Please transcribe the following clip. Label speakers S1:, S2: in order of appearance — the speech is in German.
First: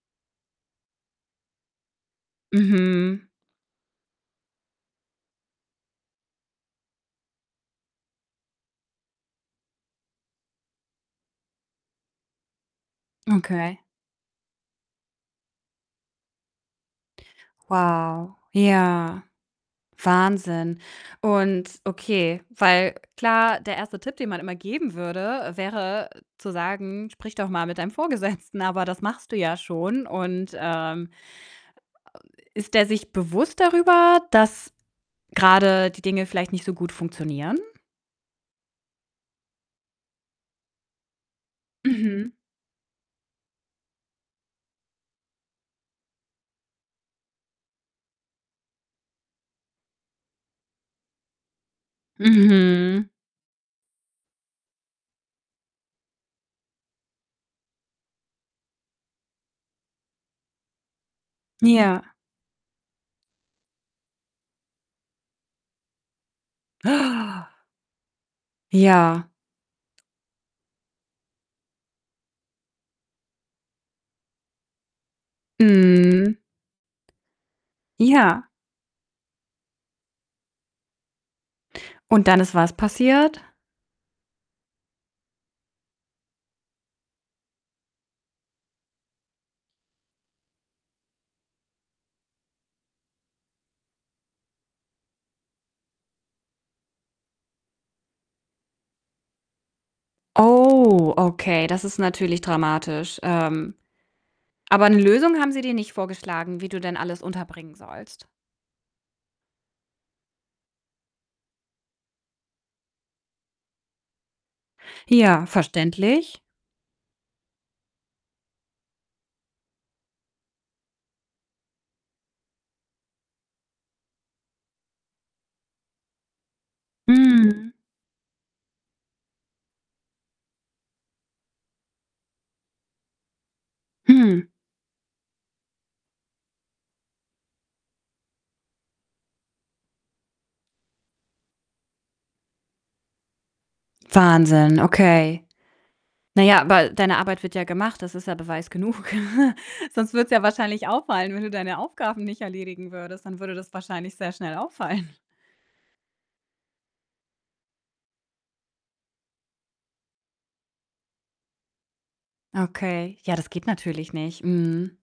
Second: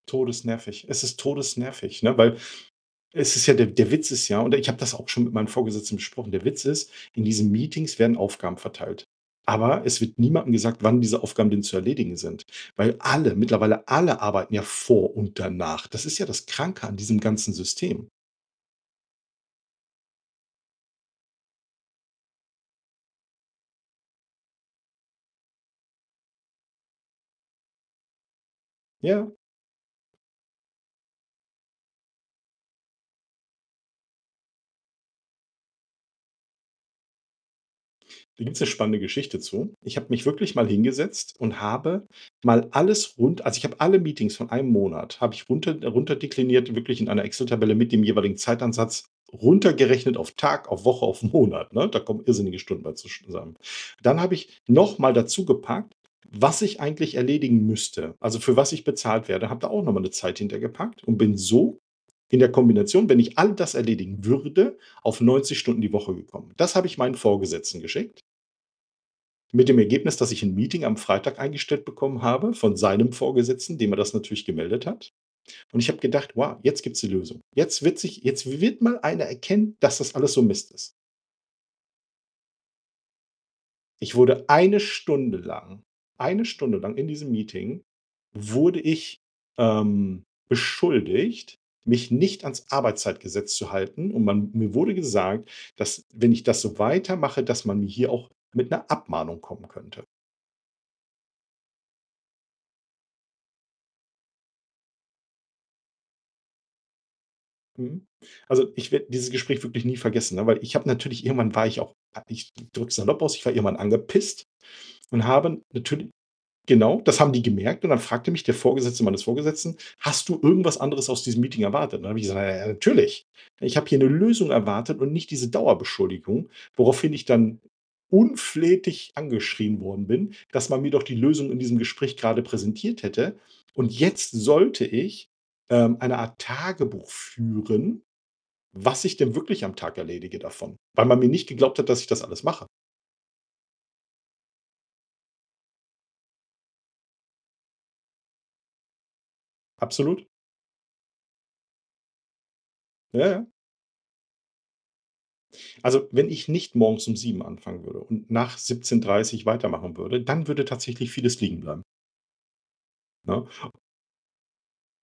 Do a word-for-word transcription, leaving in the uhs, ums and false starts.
S1: Todesnervig. Es ist todesnervig, ne, weil
S2: Mhm.
S1: es ist ja der der Witz ist ja, und ich habe das auch schon mit meinen Vorgesetzten besprochen, der Witz ist, in diesen Meetings werden Aufgaben verteilt, aber es wird niemandem gesagt, wann diese Aufgaben denn zu erledigen sind. Weil alle
S2: Okay.
S1: mittlerweile alle arbeiten ja vor und danach, das ist ja das Kranke an diesem ganzen System.
S2: Wow, ja. Wahnsinn und okay, weil klar, der erste Tipp, den man immer geben würde, äh, wäre, äh, zu sagen: „Sprich doch mal mit deinem Vorgesetzten”, aber das
S1: Ja.
S2: machst du ja schon, und, ähm, äh, ist der sich bewusst darüber, dass grade die Dinge vielleicht nicht so gut funktionieren?
S1: Da gibt's 'ne spannende Geschichte zu. Ich habe mich wirklich mal hingesetzt und habe
S2: Mhm.
S1: mal alles rund also ich habe alle Meetings von einem Monat habe ich runter äh, runterdekliniert, wirklich in einer Excel-Tabelle mit dem jeweiligen Zeitansatz. Runtergerechnet auf Tag, auf Woche, auf Monat, ne? Da kommen irrsinnige Stunden bei
S2: Mhm.
S1: sch zusammen. Dann habe ich noch mal dazu gepackt, was ich eigentlich erledigen müsste, also für was ich bezahlt werde, habe da auch noch mal 'ne Zeit hinter gepackt und bin so
S2: Ja.
S1: in der Kombination, wenn ich all das erledigen würde, auf neunzig Stunden die Woche gekommen. Das habe ich meinen Vorgesetzten geschickt
S2: Ja.
S1: mit dem Ergebnis, dass ich 'n Meeting am Freitag eingestellt bekommen habe von seinem Vorgesetzten, dem er das natürlich gemeldet hat und ich habe gedacht:
S2: Mhm.
S1: „Wow, jetzt gibt's die Lösung. Jetzt wird sich jetzt
S2: Ja.
S1: wi wird mal einer erkennen, dass das alles so Mist ist.“
S2: Und dann ist was passiert?
S1: Ich wurde eine Stunde lang eine Stunde lang in diesem Meeting wurde ich, ähm, beschuldigt, mich nicht ans Arbeitszeitgesetz zu halten, und man mir wurde gesagt, dass, wenn ich das so weitermache, dass man hier auch mit 'ner Abmahnung kommen könnte.
S2: Oh, okay, das ist natürlich dramatisch. Ähm, aber 'ne Lösung haben sie dir nicht vorgeschlagen, wie du denn alles unterbringen
S1: Mhm.
S2: sollst?
S1: Also, ich werde dieses Gespräch wirklich nie vergessen, ne? Weil ich habe natürlich irgendwann war ich auch a ich drücke es salopp aus, ich war irgendwann angepisst, und
S2: Ja,
S1: habe natürli
S2: verständlich.
S1: genau, das haben die gemerkt und dann fragte mich der Vorgesetzte meines Vorgesetzten: „Hast du irgendwas anderes aus diesem Meeting erwartet?“ Und dann habe ich gesagt: „Na ja, natürlich. Ich habe hier 'ne Lösung erwartet und nicht diese Dauerbeschuldigung“, woraufhin ich dann
S2: Mhm.
S1: unflätig angeschrien worden bin, dass man mir doch die Lösung in diesem Gespräch grade präsentiert hätte und jetzt
S2: Hm.
S1: sollte ich, ähm, eine Art Tagebuch führen, was ich denn wirklich am Tag erledige davon, weil man mir nicht geglaubt hat, dass ich das alles mache.
S2: Wahnsinn, okay. Na ja, aber deine Arbeit wird ja gemacht, das ist ja Beweis genug. Sonst würde
S1: Absolut.
S2: es ja wahrscheinlich auffallen, wenn du deine Aufgaben nicht erledigen würdest.
S1: Ja,
S2: Dann
S1: ja.
S2: würde das wahrscheinlich sehr schnell auffallen.
S1: Also, wenn ich nicht morgens um sieben anfangen würde und nach siebzehn dreißig weitermachen würde, dann würde tatsächlich vieles liegen bleiben.
S2: Okay, ja,
S1: Ne?
S2: das geht natürlich nicht. Mhm.